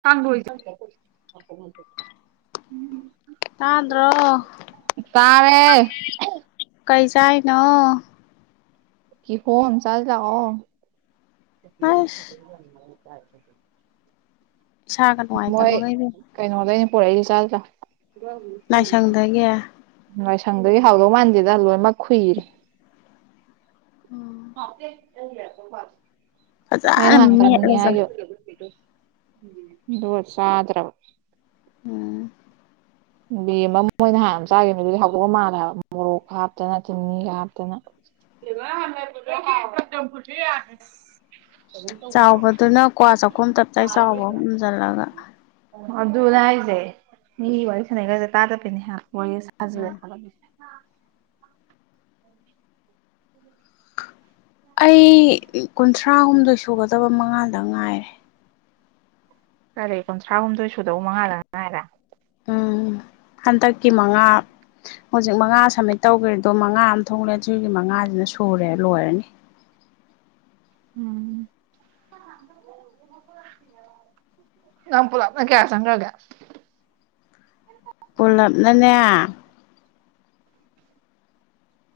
ꯆꯥꯡꯁꯝ ꯇꯗ꯭ꯔꯣ ꯇꯥꯔꯦ ꯀ ꯇꯥꯏꯅ ꯀꯤꯍꯣ ꯆꯥꯁꯤ ꯂꯡꯑꯣ ꯑꯁ ꯏꯁꯥꯒ ꯃꯣꯏ ꯅꯨꯡꯉꯥꯏꯇꯕꯒ ꯏꯕꯦꯝꯃ ꯀꯩꯅꯣ ꯂꯩ ꯄꯨꯔꯗꯤ ꯆꯜ ꯂꯥꯏꯁꯪꯗꯒꯤ ꯁꯪꯗꯒꯤ ꯍꯥꯎꯗꯧ ꯃꯥꯟꯁꯤꯦꯗ ꯂꯣꯏꯅꯃꯛ ꯈꯨꯨꯏꯔꯦ ꯎꯝ ꯑꯩ ꯅ ꯐꯖꯅ ꯍꯥꯟ ꯀ ꯃꯦꯠꯂ ꯍꯥꯏ ꯆꯥꯏ ꯣꯁꯗ꯭ꯔꯕ ꯎꯝ ꯦꯝ ꯑꯃ ꯃꯣꯏꯅ ꯍꯥꯏꯥꯟ ꯑꯃ ꯆꯥꯈꯤꯕꯅꯦ ꯑꯗꯨꯗꯤ ꯍꯧꯗꯣꯛꯑ ꯃꯥꯜꯂꯦꯕ ꯃꯣꯔꯣꯛ ꯍꯥꯞꯇꯅ ꯆꯤꯅꯤꯒ ꯍꯥꯞꯇꯅ ꯁꯤꯕ ꯍꯅꯔꯟ ꯆꯥꯎꯕꯗꯨꯅ ꯀ꯭ꯋꯥ ꯆꯥꯛꯈꯨꯝ ꯇꯞꯆꯥꯏ ꯆꯥꯎꯕ ꯍꯣꯨꯝꯖꯤꯜꯂꯒ ꯑꯗꯨꯅ ꯍꯥꯏꯁꯦ ꯃꯤ ꯋꯥꯔꯤ ꯁꯥꯟꯅꯩ ꯈꯁꯦ ꯇꯥꯗꯕꯅꯦ ꯋꯥꯔꯤ ꯁꯥꯖꯂꯦꯁꯦ ꯑꯩ ꯀꯨꯟꯊ꯭ꯔꯥ ꯍꯨꯝꯗꯣꯏ ꯁꯨꯒꯗꯕ ꯃꯉꯥꯗ ꯉꯥꯏꯔꯦ ꯀꯔꯤꯦ ꯀꯨꯟꯊ꯭ꯔꯥ ꯍꯨꯝꯗꯣꯏ ꯁꯨꯗꯧ ꯃꯉꯥꯜꯂꯒ ꯉ ꯍꯥꯏꯔ ꯎꯝ ꯍꯟꯗꯛꯀꯤ ꯃꯉꯥ ꯍꯧꯖꯤꯛ ꯃꯉꯥ ꯁꯝꯃꯤꯠ ꯇꯧꯈꯦꯗꯣ ꯃꯉꯥ ꯑꯃ ꯊꯣꯛꯂꯦ ꯑꯗꯨꯒꯤ ꯃꯉꯥꯁꯤꯅ ꯁꯨꯔꯦ ꯂꯣꯏꯔꯅꯤ ꯎꯝ ꯌꯥꯝ ꯄꯨꯂꯞꯅ ꯀꯌꯥ ꯆꯒꯒꯦ ꯄꯨꯂꯞꯅꯅꯦ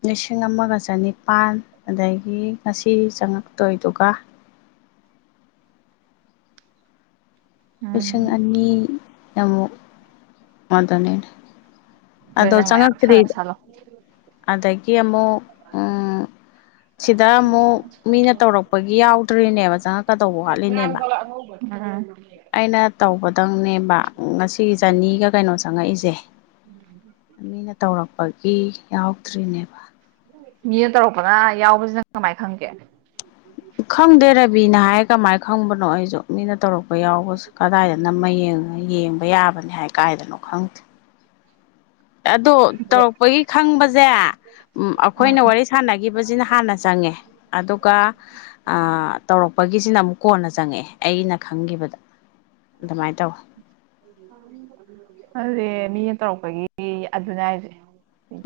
ꯂꯤꯁꯤꯡ ꯑꯃꯒ ꯆꯅꯤꯄꯥꯜ ꯑꯗꯒꯤ ꯉꯁꯤ ꯆꯪꯉꯛꯇꯣꯏꯗꯨꯒ ꯄꯁ ꯎꯝ ꯑꯅꯤ ꯌꯥꯝꯃ ꯃꯥꯗꯅꯦꯅ ꯑꯗꯨ ꯑꯗꯣ ꯅꯪ ꯃꯌꯥꯝ ꯁꯥꯟꯅ ꯆꯪꯉꯛꯇ꯭ꯔꯤꯗ ꯁꯥꯜꯂꯣ ꯑꯗꯒꯤ ꯑꯃꯨꯛ ꯎꯝ ꯁꯤꯗ ꯑꯃꯨꯛ ꯃꯤꯅ ꯇꯧꯔꯛꯄꯒꯤ ꯌꯥꯎꯗ꯭ꯔꯤꯅꯦꯕ ꯆꯪꯉꯛꯀꯗꯧꯕ ꯋꯥꯠꯂꯤꯅꯦꯕ ꯑꯩꯅ ꯇꯧꯕꯗꯪꯅꯦꯦꯝꯕ ꯉꯁꯤꯒꯤ ꯆꯅꯤꯒ ꯀꯩꯅꯣ ꯆꯪꯉꯛꯏꯁꯦ [inaudible] ꯃꯤꯅ ꯇꯧꯔꯛꯄꯒꯤ ꯌꯥꯎꯗ꯭ꯔꯤꯅꯦꯕ ꯃꯤꯅ ꯇꯧꯔꯛꯄꯅ ꯌꯥꯎꯕꯁꯤꯅꯪ ꯀꯃꯥꯏꯅ ꯈꯪꯒꯦ ꯈꯪꯗꯦ ꯔꯕꯤꯅ ꯍꯥꯏ ꯀꯃꯥꯏ ꯈꯪꯕꯅꯣ ꯑꯩꯁꯨ ꯃꯤꯅ ꯇꯧꯔꯛꯄ ꯌꯥꯎꯕꯁꯨ ꯀꯗꯥꯏꯗ ꯅꯝ ꯌꯦꯡꯕ ꯌꯥꯕꯅꯤ ꯍꯥꯏ ꯀꯥꯏꯗꯅꯣ ꯈꯪꯗꯦ ꯑꯗꯣ ꯇꯧꯔꯛꯄꯒꯤ ꯈꯪꯕꯁꯦ ꯑꯩꯈꯣꯏꯅ ꯎꯝ ꯋꯥꯔꯤ ꯁꯥꯟꯅꯈꯤꯕꯁꯤꯅ ꯍꯥꯟꯅ ꯆꯪꯉꯦ ꯑꯗꯨꯒ ꯇꯧꯔꯛꯄ ꯑꯣꯏꯒꯤꯁꯤꯅ ꯑꯃꯨꯛ ꯀꯣꯟꯅ ꯆꯪꯉꯛꯑꯦ ꯑꯩꯅ ꯈꯪꯒꯤꯈꯤꯕꯗ ꯑꯗꯨꯗ ꯃꯤꯅ ꯇꯧꯔꯛꯄꯒꯤ ꯑꯗꯨꯅꯦ ꯍꯥꯏꯁꯦ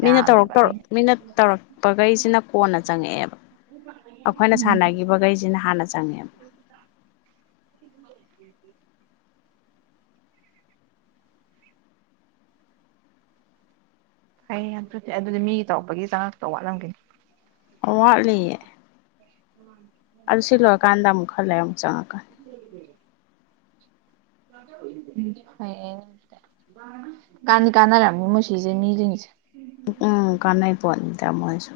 ꯃꯤꯅ ꯇꯧꯔ ꯌꯥꯝꯃꯦꯕ ꯇꯧꯔꯛ ꯑꯩ ꯃꯤꯅ ꯇꯧꯔꯛꯄꯈꯩꯁꯤꯅ ꯀꯣꯟꯅ ꯆꯪꯉꯛꯑꯦꯕ ꯑꯩꯈꯣꯏꯅ ꯎꯝ ꯁꯥꯟꯅꯈꯤꯕꯈꯩꯁꯤꯅ ꯍꯥꯟꯅ ꯆꯪꯉꯦꯕ [inaudible] ꯍꯩꯌꯦ ꯌꯥꯝ ꯊꯨꯗꯦ ꯑꯗꯨꯗꯤ ꯃꯤ ꯇꯧꯔꯛꯄꯒꯤ ꯆꯉꯥꯛꯇ ꯋꯥꯠꯂꯝꯒꯅꯤ ꯋꯥꯠꯂꯤꯌꯦ ꯎꯝꯝ ꯈꯜꯂ ꯑꯃ ꯆꯪꯉꯀꯥꯟ [inaudible] ꯀꯥꯟꯅꯤ ꯀꯥꯟꯅꯔꯝꯃꯤ ꯃꯨꯁꯤꯁꯦ ꯃꯤꯁꯤꯡꯁꯦ ꯎꯝ ꯀꯅꯥꯩ ꯄꯣꯅꯤꯗꯃꯁꯨ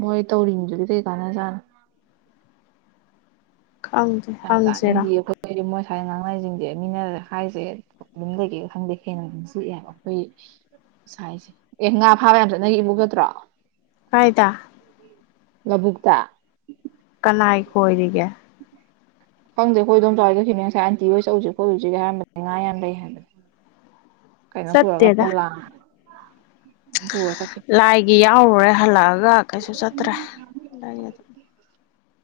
ꯃꯣꯏ ꯇꯧꯔꯤꯅꯤꯗꯨꯗꯤ ꯀꯩ ꯀꯥꯟꯅ ꯆꯥꯅ ꯈꯪꯗꯦ ꯑ ꯍꯪꯁꯤꯔꯥ ꯇꯥꯅꯤꯗꯤ ꯉꯥꯏ ꯅꯥꯡ ꯂꯥꯏꯖꯁꯤꯡꯁꯦ ꯃꯤꯅ ꯍꯥꯏꯁꯦ ꯌꯝꯒꯦ ꯈꯪꯗꯦ ꯍꯦꯟꯅ ꯁꯤꯛꯑꯦꯕ ꯑꯩꯈꯣꯏ ꯁꯥꯏꯁꯦ ꯑꯦ ꯉꯥ ꯐꯥꯕ ꯌꯥꯝ ꯆꯠꯅꯒ ꯏꯃꯨꯒꯠꯇ꯭ꯔꯣ ꯐꯥꯏꯗ ꯂꯕꯨꯛꯇ ꯀꯅꯥꯏ ꯀꯣꯏꯔꯤꯒꯦ ꯈꯪꯗꯦ ꯑꯩꯈꯣꯏꯗꯣꯝ ꯆꯥꯎꯔꯏꯗꯈꯤꯅꯦ ꯉꯁꯥꯏ ꯑꯟꯇꯤ ꯍꯣꯏ ꯆꯠꯎꯁꯤ ꯈꯣꯣꯏ ꯍꯧꯁꯤꯒꯦ ꯍꯥꯏꯔꯝꯕꯅꯦ ꯉꯥ ꯌꯥꯝ ꯂꯩ ꯍꯥꯏꯕꯅꯤ ꯀꯩꯅꯣ ꯄꯨꯔꯒ ꯆꯠꯇꯦꯗ ꯄꯣꯂꯛ ꯄꯨꯔꯁꯤ ꯂꯥꯏꯒꯤ ꯌꯥꯎꯔꯨꯔꯦ ꯍꯜꯂꯛꯑꯒ ꯀꯩꯁꯨ ꯆꯠꯇ꯭ꯔꯦ ꯂꯥꯏ ꯑꯗꯨꯝ [inaudible] [inaudible]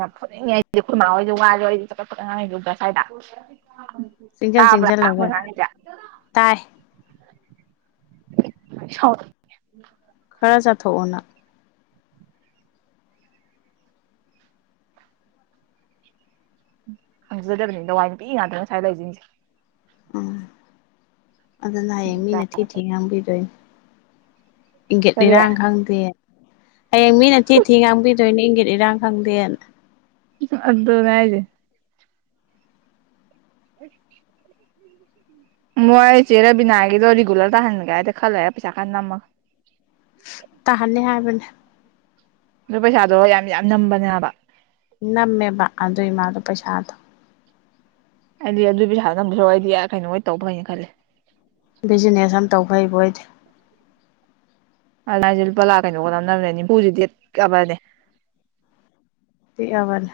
ꯌꯥꯝ ꯐꯠꯅꯤꯡꯉ ꯍꯥꯏꯁꯗꯤ ꯈꯨꯔꯃꯥ ꯍꯣꯏꯁꯨ ꯋꯥꯁꯨꯁꯦ ꯐꯉ ꯌꯁ꯭ꯋꯥꯏꯗ ꯆꯤꯡꯖꯟ ꯇꯥꯕ꯭ꯔ ꯆꯤꯡꯁꯤꯜꯂꯒ ꯃꯥꯡꯗ ꯇꯥꯏ ꯁꯥꯎ ꯔꯥ ꯆꯊꯣꯛꯑꯣꯅ ꯈꯪꯖꯗꯕꯅꯤ ꯂꯋꯥꯏ ꯅꯨꯄꯤ ꯉꯥꯛꯇꯅꯤ ꯉꯁꯥꯏ ꯂꯩꯁꯤꯟꯁꯦ ꯎꯝ ꯑꯗꯨꯅ ꯍꯌꯦꯡ ꯃꯤꯅ ꯊꯤ ꯊꯤ ꯉꯥꯡꯕꯤꯗꯣꯏꯅꯦ ꯏꯪꯒꯠ ꯀꯔꯤ ꯂꯩꯔꯥꯡ ꯈꯪꯗꯦ ꯍꯌꯦꯡ ꯃꯤꯅ ꯊꯤ ꯊꯤ ꯉꯥꯡꯕꯤꯗꯣꯏꯅꯦ ꯏꯪꯒꯤꯠ ꯏꯔꯥꯡ ꯈꯪꯗꯦꯅ ꯑꯗꯨꯅꯦ ꯍꯥꯌꯖꯦ [unintelligible] ꯃꯣꯏ ꯆꯦꯔ ꯕꯤꯅꯥꯒꯗꯣ ꯔꯤꯒꯨꯂꯔ ꯇꯥꯍꯟꯒꯦ ꯍꯥꯏꯗꯤ ꯈꯜꯂꯦ ꯄꯩꯁꯥ ꯀꯟ ꯅ ꯑꯃꯨ ꯇꯥꯍꯟꯅꯤ ꯍꯥꯏꯕꯅꯦ ꯑꯗꯨ ꯄꯩꯁꯥꯗꯣ ꯌꯥꯝ ꯌꯥꯝ ꯅꯝꯕꯅꯦ ꯍꯥꯏꯕ ꯅꯝꯃꯦꯕ ꯑꯗꯨ ꯏꯃꯥꯗꯣ ꯄꯩꯁꯥꯗꯣ ꯑꯩꯗꯤ ꯑꯗꯨꯒꯤ ꯄꯩꯁꯥꯗ ꯅꯝꯕꯁꯨ ꯑꯩꯗꯤ ꯀꯩꯅꯣ ꯑꯣꯏ ꯇꯧꯕ ꯐꯩꯍꯥꯏꯅ ꯈꯜꯂꯦ ꯕꯤꯖꯤꯅꯦꯁ ꯑꯃ ꯇꯧꯈꯕ ꯑꯣꯏꯗꯤ ꯑ ꯂꯥ ꯂꯨꯄꯥ ꯂꯥꯛ ꯀꯩꯅꯣ ꯀꯝ ꯅꯝꯅꯕꯅꯦ ꯏꯅꯤꯝꯐꯨꯁꯤ ꯗꯤꯠ ꯀꯥꯕꯅꯦ ꯄꯤꯛꯑꯕꯅꯦ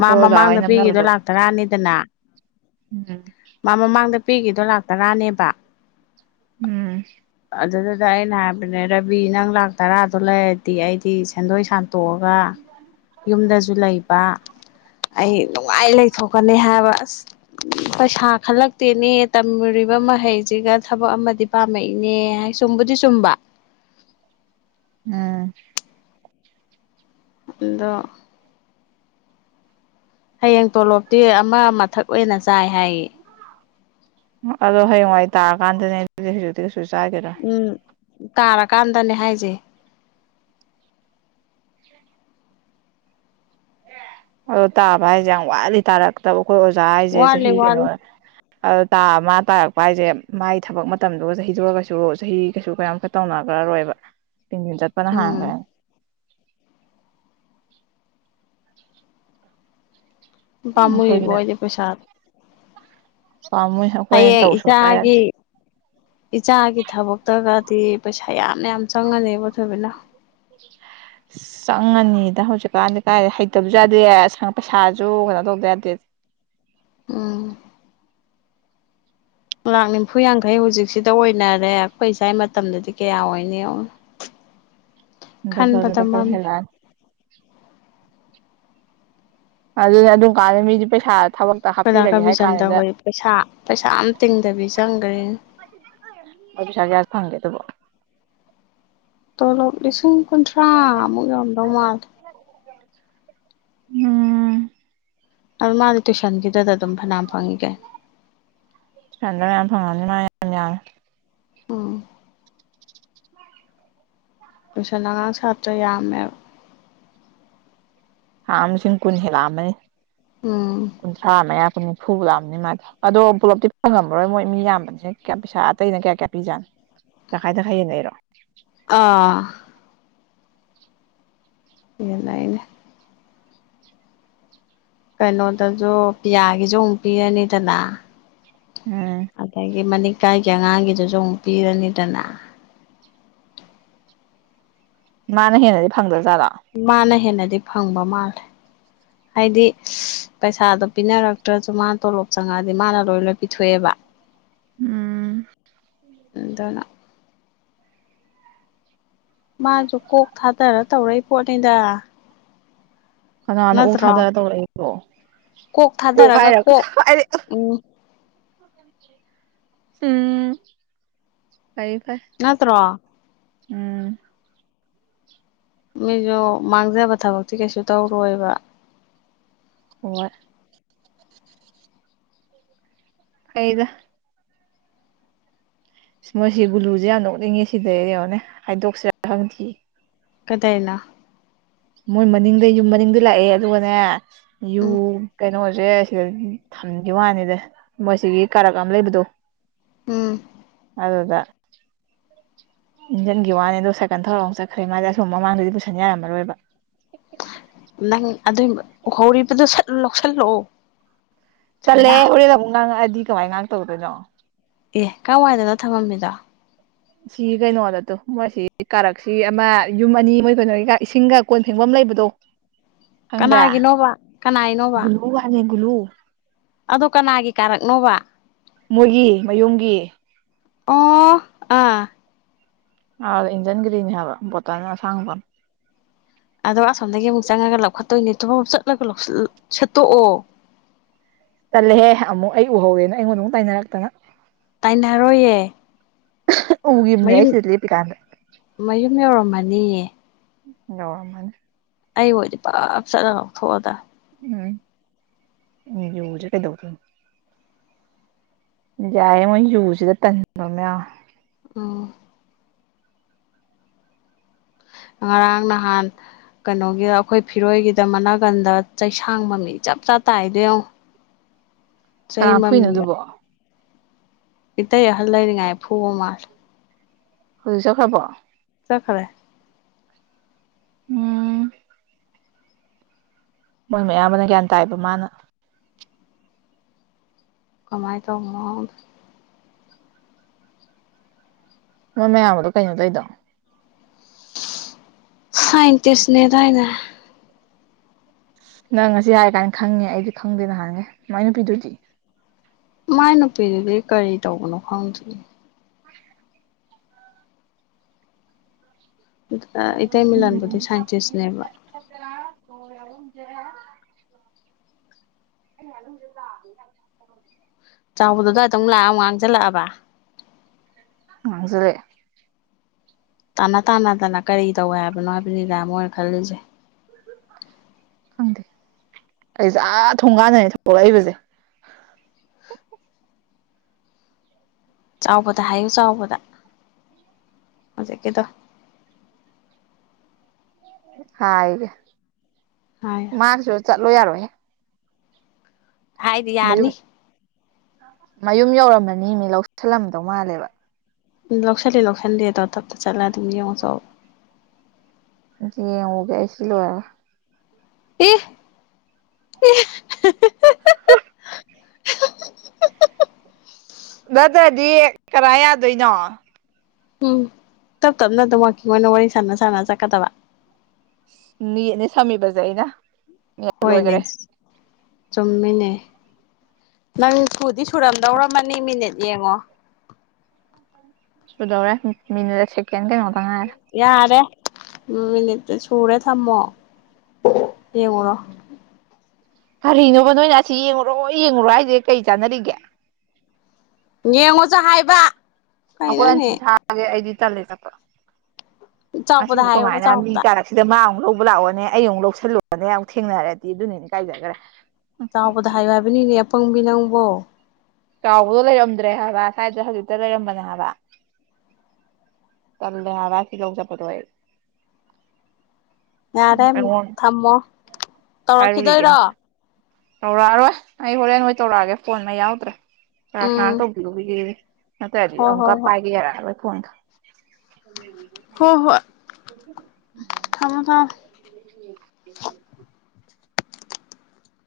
ꯃꯥ ꯑꯣꯖꯥꯈꯩ ꯃꯃꯥꯡꯗ ꯄꯤꯈꯤꯗꯣ ꯅꯝꯅꯕꯗꯣ ꯂꯥꯛ ꯇꯔꯥꯅꯤꯗꯅ ꯎꯝ ꯃꯥ ꯃꯃꯥꯡꯗ ꯄꯤꯈꯤꯗꯣ ꯂꯥꯛꯇꯔꯥꯅꯦꯕ ꯎꯝ ꯑꯗꯨꯗꯨꯗ ꯑꯩꯅ ꯍꯥꯏꯕꯅꯦ ꯔꯕꯤ ꯅꯪ ꯂꯥꯛ ꯇꯔꯥꯗꯣ ꯂꯩꯔꯗꯤ ꯑꯩꯗꯤ ꯁꯦꯟꯗꯣꯏ ꯁꯥꯟꯇꯣꯛꯑꯒ ꯌꯨꯝꯗꯁꯨ ꯂꯩꯕ ꯑꯩ ꯅꯨꯡꯉꯥꯏ ꯂꯩꯊꯣꯛꯀꯅꯤ ꯍꯥꯏꯕ ꯑꯁ ꯄꯩꯁꯥ ꯈꯜꯂꯛꯇꯦꯅꯦ ꯇꯝꯃꯨꯔꯤꯕ ꯃꯍꯩꯁꯤꯒ ꯊꯕꯛ ꯑꯃꯗꯤ ꯄꯥꯝꯃꯛꯏ ꯏꯅꯦ ꯆꯨꯝꯕꯨꯗꯤ ꯆꯨꯝꯕ ꯎꯝ ꯑꯗ ꯍꯌꯦꯡ ꯇꯣꯂꯣꯞꯇꯤ ꯑꯃ ꯑꯃꯊꯛ ꯑꯣꯏꯅ ꯆꯥꯏ ꯍꯥꯏꯌꯦ ꯑꯗꯣ ꯍꯌꯦꯡꯋꯥꯏ ꯇꯥꯔꯀꯥꯟꯗꯅꯦ ꯑꯗꯨꯗꯤ ꯍꯧꯖꯤꯛꯇꯤ ꯀꯩꯁꯨ ꯆꯥꯒꯦꯔ ꯎꯝ ꯇꯥꯔꯀꯥꯟꯗꯅꯦ ꯍꯥꯏꯁꯦ ꯑꯗꯣ ꯇꯥꯕ ꯍꯥꯏꯁꯦ ꯌꯥꯝ ꯋꯥꯠꯂꯤ ꯇꯥꯔꯛꯇꯕ ꯑꯩꯈꯣꯏ ꯑꯣꯖꯥ ꯍꯥꯏꯁꯦ ꯋꯥꯠꯂꯤ ꯆꯍꯤ ꯀꯩꯅꯣ ꯋꯥꯠꯂꯤ ꯑꯗꯨ ꯇꯥ ꯑꯃ ꯇꯥꯔꯛꯄ ꯍꯥꯏꯁꯦ ꯃꯒꯤ ꯊꯕꯛ ꯃꯇꯝꯗꯨꯒ ꯆꯍꯤꯗꯨꯔ ꯀꯩꯁꯨ ꯆꯍꯤ ꯀꯩꯁꯨ ꯀꯌꯥꯝ ꯈ ꯇꯧꯅ ꯆꯈ꯭ꯔꯔꯣꯏꯕ ꯇꯤꯟꯊꯤꯟ ꯆꯠꯄꯅ ꯍꯥꯡꯈ꯭ꯔꯦ ꯎꯝ ꯄꯥꯝꯃꯨꯏꯕꯣ ꯑꯩꯈꯣꯏꯒꯤꯅ ꯑꯩꯗꯤ ꯄꯩꯁꯥ ꯄꯥꯝꯃꯨꯏ ꯑꯩꯈꯣꯏꯅ ꯍꯌꯦꯡ ꯇꯧ ꯁꯨꯡꯌꯥ ꯌꯥꯗꯦ ꯏꯆꯥꯒꯤ ꯏꯆꯥꯒꯤ ꯊꯕꯛꯇꯒꯗꯤ ꯄꯩꯁꯥ ꯐꯌꯥꯝꯅ ꯌꯥꯝ ꯆꯪꯉꯅꯦꯕ ꯊꯣꯏꯕꯤꯅ ꯆꯪꯉꯅꯤꯗ ꯍꯧꯖꯤꯛꯀꯥꯟꯗꯤ ꯀꯥꯏ ꯍꯩꯇꯕꯁꯨ ꯌꯥꯗꯦ ꯄꯩꯁꯥꯁꯨ [inaudible] ꯎꯝ ꯂꯥꯛ ꯅꯤꯐꯨ ꯌꯥꯡꯈꯩ ꯍꯧꯖꯤꯛꯁꯤꯗ ꯑꯣꯏꯅꯔꯦ ꯑꯩꯈꯣꯏ ꯏꯆꯥꯏ ꯃꯇꯝꯗꯗꯤ ꯀꯌꯥ ꯑꯣꯏꯅꯤ [unintelligible] [inaudible] ꯗꯕꯜꯒ ꯈꯟꯕꯗ ꯃꯝ ꯗꯕꯒ ꯍ ꯑꯗꯨ ꯑꯗꯨꯝ ꯀꯥꯔ ꯃꯤꯗꯤ ꯄꯩꯁꯥ ꯊꯕꯛꯇ ꯀꯣꯏꯗꯥ ꯍꯥꯞꯄꯤꯔꯒꯦ ꯍꯥꯏ ꯀꯕꯤꯆꯟꯗ ꯀꯥꯟꯗꯨꯗ ꯍꯣꯏ ꯄꯩꯁꯥ ꯄꯩꯁꯥ ꯑꯃ ꯇꯤꯡꯗꯕꯤ ꯆꯪꯈ꯭ꯔꯦꯅꯦ ꯑꯗꯨꯗꯨꯁꯒꯦ ꯑꯁ ꯐꯪꯒꯦꯗꯕꯣ ꯇꯂꯞ ꯂꯤꯁꯤꯡ ꯀꯨꯟꯊ꯭ꯔꯥ ꯃ ꯌꯥꯗꯣ ꯃꯥꯜ ꯎꯝ ꯑꯗꯨ ꯃꯥꯗꯤ ꯇꯨꯏꯁꯟꯒꯤꯗꯨꯗ ꯑꯗꯨꯝ ꯐꯅꯌꯥꯝ ꯐꯪꯉꯤꯒꯦ ꯍ ꯃꯥꯏ ꯌꯥ ꯎꯝ ꯇꯨꯏꯁꯟ ꯑꯉꯥꯡ ꯁꯥꯇ꯭ꯔ ꯌꯥꯝꯃꯦꯕ ꯁꯝꯁꯤꯡ ꯀꯨꯟ ꯍꯦ ꯂꯃꯦ ꯎꯝ ꯀꯨꯟ ꯑꯃꯅꯤ ꯀꯨꯟꯊ꯭ꯔꯥ ꯀꯨꯟꯣ ꯐꯨꯕꯨ ꯂꯥꯛꯑꯅꯤ ꯃꯥꯗꯣ ꯑꯗꯣ ꯄꯨꯂꯞꯇꯤ ꯐꯪꯉꯝꯃꯔꯣꯏ ꯃꯣꯏ ꯃꯤ ꯌꯥꯝꯕꯅꯤꯅ ꯀꯌꯥ ꯄꯩꯁꯥ ꯑꯇꯩꯅ ꯀꯌꯥ ꯀꯌꯥ ꯄꯤꯖꯥꯅꯤ ꯆꯥꯏꯗ ꯈꯥꯏꯌꯦꯅꯔꯣ [unintelligible] ꯑꯥ [unintelligible] [inaudible] ꯌꯦꯅꯏꯩꯅ [unintelligible] ꯀꯩꯅꯣꯗꯁꯨ ꯄꯤꯌꯥꯒꯤꯁꯨ ꯑꯃꯨꯛ ꯄꯤꯔꯅꯤꯗꯅ ꯎꯝ ꯑꯗꯒꯤ ꯃꯅꯤꯡꯀꯥꯏꯒꯤ ꯑꯉꯥꯡꯒꯤꯗꯨꯁꯨ ꯑꯃꯨꯛ ꯄꯤꯔꯅꯤꯗꯅ ꯃꯥꯥꯟ ꯍꯦꯅꯗꯤ ꯐꯪꯗꯣꯏ ꯃꯥꯅ ꯍꯦꯟꯅꯗꯤ ꯐꯪꯕ ꯃꯥꯜꯂꯦ ꯍꯥꯏꯗꯤ ꯄꯩꯁꯥꯗꯣ ꯄꯤꯅꯔꯛꯇ꯭ꯔꯁꯨ ꯃꯥꯅ ꯇꯣꯂꯣꯞ ꯆꯪꯉꯛꯑꯗꯤ ꯃꯥꯅ ꯂꯣꯏ ꯂꯣꯏ ꯄꯤꯊꯣꯛꯑꯦꯕ ꯎꯝ ꯑꯗꯅ ꯃꯥꯁꯨ ꯀꯣꯛ ꯊꯥꯗꯔ ꯇꯧꯔꯏ ꯄꯣꯠꯅꯤꯗ ꯍꯉꯅ ꯎ ꯅꯠꯇ꯭ꯔꯣ ꯊꯥꯗꯔ ꯇꯧꯔꯕꯣ ꯀꯣꯛ ꯊꯥꯗꯔꯒ ꯍꯥꯏꯔ ꯀꯣꯛ [unintelligible] ꯎꯝ ꯎꯝ ꯐꯩ ꯐꯩ ꯅꯠꯇ꯭ꯔꯣ ꯃꯤꯁꯨ ꯃꯥꯡꯖꯕ ꯊꯕꯛꯇꯤ ꯀꯩꯁꯨ ꯇꯧꯔꯣꯏꯕ ꯑꯏ [unintelligible] ꯑꯩꯩꯗ ꯃꯣꯏꯁꯤ ꯒꯨꯂꯨꯁꯦ ꯌꯥꯝ ꯅꯣꯛꯅꯤꯡꯉꯤ ꯁꯤꯗꯩꯔꯉꯣꯅꯦ ꯍꯥꯏꯗꯣꯛꯁꯤꯔꯥ ꯈꯪꯗꯤꯌꯦ ꯀꯗꯥꯅ ꯃꯣꯏ ꯃꯅꯤꯡꯗ ꯌꯨꯝ ꯃꯅꯤꯡꯗ ꯂꯥꯛꯑꯦ ꯑꯗꯨꯒꯅꯦ ꯌꯨ ꯎꯝ ꯀꯩꯅꯣꯁꯦ ꯁꯤ ꯊꯝꯈꯤꯕ ꯋꯥꯅꯤꯗ ꯃꯁꯤꯒꯤ ꯀꯥꯔꯛ ꯑꯃ ꯂꯩꯕꯗꯣ ꯎꯝ ꯑꯗꯨꯗ ꯏꯟꯖꯤꯟꯒꯤ ꯋꯥꯅꯤ ꯑꯗꯣ ꯁꯥꯏꯀꯜ ꯊꯧꯔ ꯑꯃꯨ ꯆꯠꯈ꯭ꯔꯦ ꯃꯥꯗꯤ ꯑꯁꯨꯝ ꯃꯃꯥꯡꯗꯗꯤ ꯄꯨꯁꯟ ꯌꯥꯔꯝꯃꯔꯣꯏꯕ ꯅꯪ ꯑꯗꯨꯏ ꯎꯍꯧꯔꯤꯕꯗꯨ ꯁꯂꯧꯁꯜꯂꯛꯑꯣ ꯆꯜꯂꯦ ꯍꯣꯔꯦꯟꯗ ꯑꯃꯨꯛ ꯉꯥꯡꯉꯛꯑꯗꯤ ꯀꯃꯥꯏꯅ ꯉꯥꯡꯇꯧꯗꯣꯏꯅꯣ ꯑꯦ ꯀꯋꯥꯏꯗꯅ ꯊꯝꯃꯃꯤꯗꯣ ꯁꯤ ꯀꯩꯅꯣꯗꯠꯇꯣ ꯃꯁꯤ ꯀꯥꯔꯛꯁꯤ ꯑꯃ ꯌꯨꯝ ꯑꯅꯤ ꯃꯣꯏ ꯀꯩꯅꯣꯒꯤꯒ ꯏꯁꯤꯡꯒ ꯀꯣꯟ ꯐꯦꯡꯐꯝ ꯂꯩ ꯂꯩꯕꯗꯣ ꯈꯪꯕ꯭ꯔꯥ ꯀꯅꯥꯒꯤꯅꯣꯕ ꯀꯅꯥꯏꯅꯣꯕ ꯒꯨꯂꯨ ꯍꯅꯤ ꯒꯨꯂꯨ ꯑꯗꯣ ꯀꯅꯥꯒꯤ ꯀꯥꯔꯛꯅꯣꯕ ꯃꯣꯏꯒꯤ ꯃꯌꯨꯝꯒꯤ ꯑꯣ ꯑꯥ ꯑ ꯏꯟꯖꯟ ꯀꯔꯤ ꯍꯥꯕ ꯄꯠꯇꯅꯤ ꯁꯥꯡꯕ ꯑꯗꯣ ꯑꯁꯣꯝꯗꯒꯤ ꯑꯃꯨꯛ ꯆꯪꯉꯒ ꯂꯧꯈꯠꯇꯣꯏꯅꯦ ꯇꯨ ꯑꯃꯨ ꯆꯠꯂꯒ ꯁꯦꯠꯇꯣꯛꯑꯣ ꯇꯜꯂꯦꯍꯦ ꯑꯃꯨꯛ ꯑꯩ ꯎꯍꯧꯒꯦꯅ ꯑꯩꯉꯣꯟꯗ ꯑꯃꯨꯛ ꯇꯥꯏꯅꯔꯛꯇꯅ ꯇꯥꯏꯅꯔꯣꯏꯌꯦ ꯎꯒꯤꯝꯅꯦ ꯑꯩ ꯁꯤ ꯂꯦꯞꯄꯤꯀꯥꯜꯗ ꯌꯧꯔꯝꯃꯅꯤ ꯌꯧꯔꯝꯃꯅꯤ ꯑꯩ ꯑꯣꯏꯗꯤ ꯄꯞ ꯆꯠꯂꯒ ꯑꯃꯨꯛ ꯊꯣꯛ ꯑ ꯗꯝꯅꯤ ꯎꯝ ꯎ ꯌꯨꯖꯦ ꯀꯩꯗꯧꯗꯣꯏꯅꯣ ꯌꯥꯏꯌꯦ ꯃ ꯌꯨꯁꯤꯗ ꯇꯜꯕ ꯑꯃꯥ ꯌꯥꯎꯏ ꯑꯥ [unintelligible] [inaudible] ꯉꯔꯥꯡ ꯅꯍꯥꯟ ꯀꯩꯅꯣꯒꯤꯗ ꯑꯩꯈꯣꯏ ꯐꯤꯔꯣꯏꯒꯤꯗ ꯃꯅꯥꯀꯟꯗ ꯆꯩꯁꯥꯡ ꯃꯃꯤ ꯆꯥꯞ ꯆꯥꯅ ꯇꯥꯏꯗ ꯌꯦꯡꯉꯣ [unintelligible] [inaudible] ꯆꯩ ꯀꯅꯥ ꯐꯨꯏꯅꯣ ꯑꯗꯨꯕꯣ ꯏꯠꯇ ꯌ ꯍꯜ ꯂꯩꯅꯤꯉꯥꯏ ꯐꯨꯕ ꯃꯥꯂꯦ ꯍꯧꯖꯤꯛ ꯆꯠꯈ꯭ꯔꯕꯣ ꯆꯠꯈ꯭ꯔꯦ ꯎꯝ ꯃꯣꯏ ꯃꯌꯥꯝꯕꯅ ꯒ꯭ꯌꯥꯟ ꯇꯥꯏꯕ ꯃꯥꯅ ꯀꯃꯥꯏ ꯇꯧꯕ ꯅꯣ ꯃꯣꯏ ꯃꯌꯥꯝꯗꯣ ꯀꯩꯅꯣ ꯇꯧꯏꯗꯣ ꯁꯥꯏꯟꯇꯤꯁꯅꯦ ꯗꯥꯏꯅꯦ ꯅꯪ ꯉꯁꯤ ꯍꯥꯏꯔꯀꯥꯟꯗ ꯈꯪꯉꯦ ꯑꯩꯗꯤ ꯈꯪꯗꯦ ꯅꯍꯥꯟꯒꯩ ꯃꯥꯏ ꯅꯨꯄꯤꯗꯨꯗꯤ ꯃꯥꯏ ꯅꯨꯄꯤꯗꯨꯗꯤ ꯀꯔꯤ ꯇꯧꯕꯅꯣ ꯈꯪꯗꯤꯌꯦ ꯑꯥ ꯏꯇꯩ ꯃꯤꯂꯟ ꯕꯨꯗꯤ ꯁꯥꯏꯟꯇꯤꯁꯅꯦꯕ ꯍꯣ ꯌꯥꯎꯔꯝꯗꯔ꯭ꯦ [unintelligible] ꯑꯩ ꯉꯥꯅꯨꯖꯦ [unintelligible] [inaudible] ꯆꯥꯎꯕꯗꯨ ꯑꯗꯨꯋꯥꯏꯗ ꯃꯨꯛ ꯂꯥꯛꯑ ꯃꯨꯛ ꯉꯥꯡꯖꯤꯜꯂꯛꯑꯕ ꯉꯥꯡꯖꯤꯜꯂꯛ ꯑꯦ ꯇꯥꯅ ꯇꯥꯅ ꯗꯅ ꯀꯔꯤ ꯇꯧꯋꯦ ꯍꯥꯏꯕꯅꯣ ꯍꯥꯏꯕꯅꯤꯗ ꯃꯣꯏꯅ ꯈꯜꯂꯤꯁꯦ [unintelligible] [inaudible] ꯈꯪꯗꯦ ꯫ ꯑꯩꯖꯦ ꯑꯥ ꯊꯣꯡꯒꯥꯟꯗꯅꯦ ꯊꯣꯛꯂꯛꯏꯕꯖꯦ [unintelligible] [inaudible] ꯆꯥꯎꯕꯗ ꯍꯥꯏꯌꯨ ꯆꯥꯎꯕꯗ ꯍꯧꯖꯤꯛ ꯀꯤꯗꯣ ꯍꯥꯏꯒꯦ꯫ ꯃꯥꯁꯨ ꯆꯠꯂꯣ ꯌꯥꯔꯣꯏꯍꯦ ꯍꯥꯏꯗꯤ ꯃꯌꯨꯝ ꯌꯥꯅꯤ ꯃꯌꯨꯝ ꯌꯧꯔꯝ ꯃꯅꯤ ꯃꯤ ꯂꯧꯁꯜꯂꯝꯗꯧ ꯃꯥꯜꯂꯦꯕ ꯂꯧꯁꯤꯜꯂꯤ ꯂꯧꯁꯤꯟꯗꯦꯗꯣ ꯇꯞ ꯇ ꯆꯠꯂ ꯑꯗꯨꯝ ꯌꯦꯡꯉꯨ ꯆꯣꯑꯣꯕ ꯌꯦꯡꯉꯨꯒꯦ ꯑꯩ ꯁꯤ ꯂꯣꯏꯔꯒ ꯑꯦ ꯑꯦ ꯍꯦ ꯍꯦ [inaudible] [unintelligible] ꯅꯠꯇꯗꯤ ꯀꯔꯥꯏ ꯌꯥꯗꯣꯏꯅꯣ ꯎꯝ ꯫ ꯇꯞ ꯇꯞꯅ ꯑꯗꯨꯝ ꯋꯥꯛꯀꯤꯡ ꯑꯣꯏꯅ ꯋꯥꯔꯤ ꯁꯥꯟꯅ ꯁꯥꯟꯅ ꯆꯠꯀꯗꯕ ꯅꯦꯠꯅꯦ ꯁꯝꯃꯤꯕꯖꯦ ꯑꯩꯅ ꯃꯤꯅꯤꯠ ꯍꯣꯏꯅꯦ ꯂꯣꯏꯈꯔꯦ ꯆꯨꯝꯃꯤꯅꯦ ꯅꯪ ꯁꯨꯗꯤ ꯁꯨꯔꯝꯗꯣꯔꯝꯃꯅꯤ ꯃꯤꯅꯤꯠ ꯌꯦꯡꯉꯣ ꯁꯗꯧꯔꯦ ꯃꯤꯅꯠ ꯌꯥꯔꯦ ꯎꯝ ꯃꯤꯅꯠꯇ ꯁꯨꯔꯦ ꯊꯝꯃꯣ ꯌꯦꯡꯉꯨꯔꯣ ꯀꯔꯤꯅꯣꯕ ꯅꯣꯏꯅ ꯑꯁꯤ ꯌꯦꯡꯉꯨꯔꯣ ꯌꯦꯡꯉꯨꯔꯣ ꯍꯥꯏꯖꯦ ꯀꯩꯔꯤ ꯆꯥꯟꯅꯔꯤꯒꯦ ꯌꯦꯡꯉꯨꯆꯣ ꯍꯥꯏꯕ ꯑꯩꯈꯣꯏ ꯑꯟꯇꯤ ꯀꯩꯅꯣꯅꯦ ꯊꯥꯒꯦ ꯑꯩꯗꯤ ꯇꯜꯂꯦ ꯆꯠꯄ ꯆꯥꯎꯕꯗ ꯑꯁꯤꯕꯨ ꯍꯥꯏꯌꯣꯕ ꯀꯃꯥꯥꯏꯅ ꯃꯤ ꯆꯥꯎꯕꯗ ꯀꯥꯔꯛꯁꯤꯗ ꯃꯥ ꯑꯃꯨꯛ ꯂꯧ ꯕꯨ ꯂꯥꯛꯑꯣꯅꯦ ꯑꯩ ꯑꯃꯨꯛ ꯂꯧꯁꯤꯜꯂꯨꯔꯣꯅꯦ ꯑꯃꯨꯛ ꯊꯦꯡꯅꯔꯗꯤ ꯗꯨꯅ ꯍꯦꯟꯅ ꯏꯀꯥꯏꯖꯒꯔ꯭ꯦ ꯆꯥꯎꯕꯗ ꯍꯥꯏꯌꯣ ꯍꯥꯏꯕꯅꯤꯅꯦ ꯑꯄꯪꯕꯤ ꯅꯪꯕꯣ ꯀꯥꯎꯕꯗꯣ ꯂꯩꯔꯝꯗ꯭ꯔꯦ ꯍꯥꯏꯕ ꯁ꯭ꯋꯥꯏꯗ ꯍꯧꯖꯤꯛꯇ ꯂꯩꯔꯝꯕꯅꯦ ꯍꯥꯏꯕ ꯇꯜꯂꯦ ꯍꯥꯢꯕ ꯁꯤꯂꯣꯡ ꯆꯠꯄꯗꯣ ꯑꯩ ꯎꯝ ꯌꯥꯔꯦ ꯑꯩꯉꯣꯟ ꯊꯝꯃꯣ ꯍꯥꯏꯔꯨꯒꯤꯒꯦ ꯇꯧꯔꯛꯈꯤꯗꯣꯏꯔꯣ ꯇꯧꯔꯛꯑꯔꯣꯏ ꯑꯩ ꯍꯣꯔꯦꯟ ꯑꯣꯏ ꯇꯧꯔꯛꯑꯒꯦ ꯐꯣꯟ ꯃꯩ ꯌꯥꯎꯗ꯭ꯔꯦ ꯆꯥꯔꯖ ꯎꯝ ꯉꯍꯥꯛ ꯇꯧꯕꯤꯔꯨꯒꯤꯒꯦ ꯌꯦ ꯅꯠꯇ꯭ꯔꯗꯤ ꯍꯣꯏ ꯑꯃꯨꯛꯀ ꯍꯣꯏ ꯍꯣꯏ ꯄꯥꯏꯒꯦ ꯌꯥꯔꯛꯑꯔꯣꯏ ꯐꯣꯟꯒ ꯍꯣ ꯍꯣꯏ ꯑ ꯊꯝꯃꯣ ꯊꯝꯃꯣ [inaudible]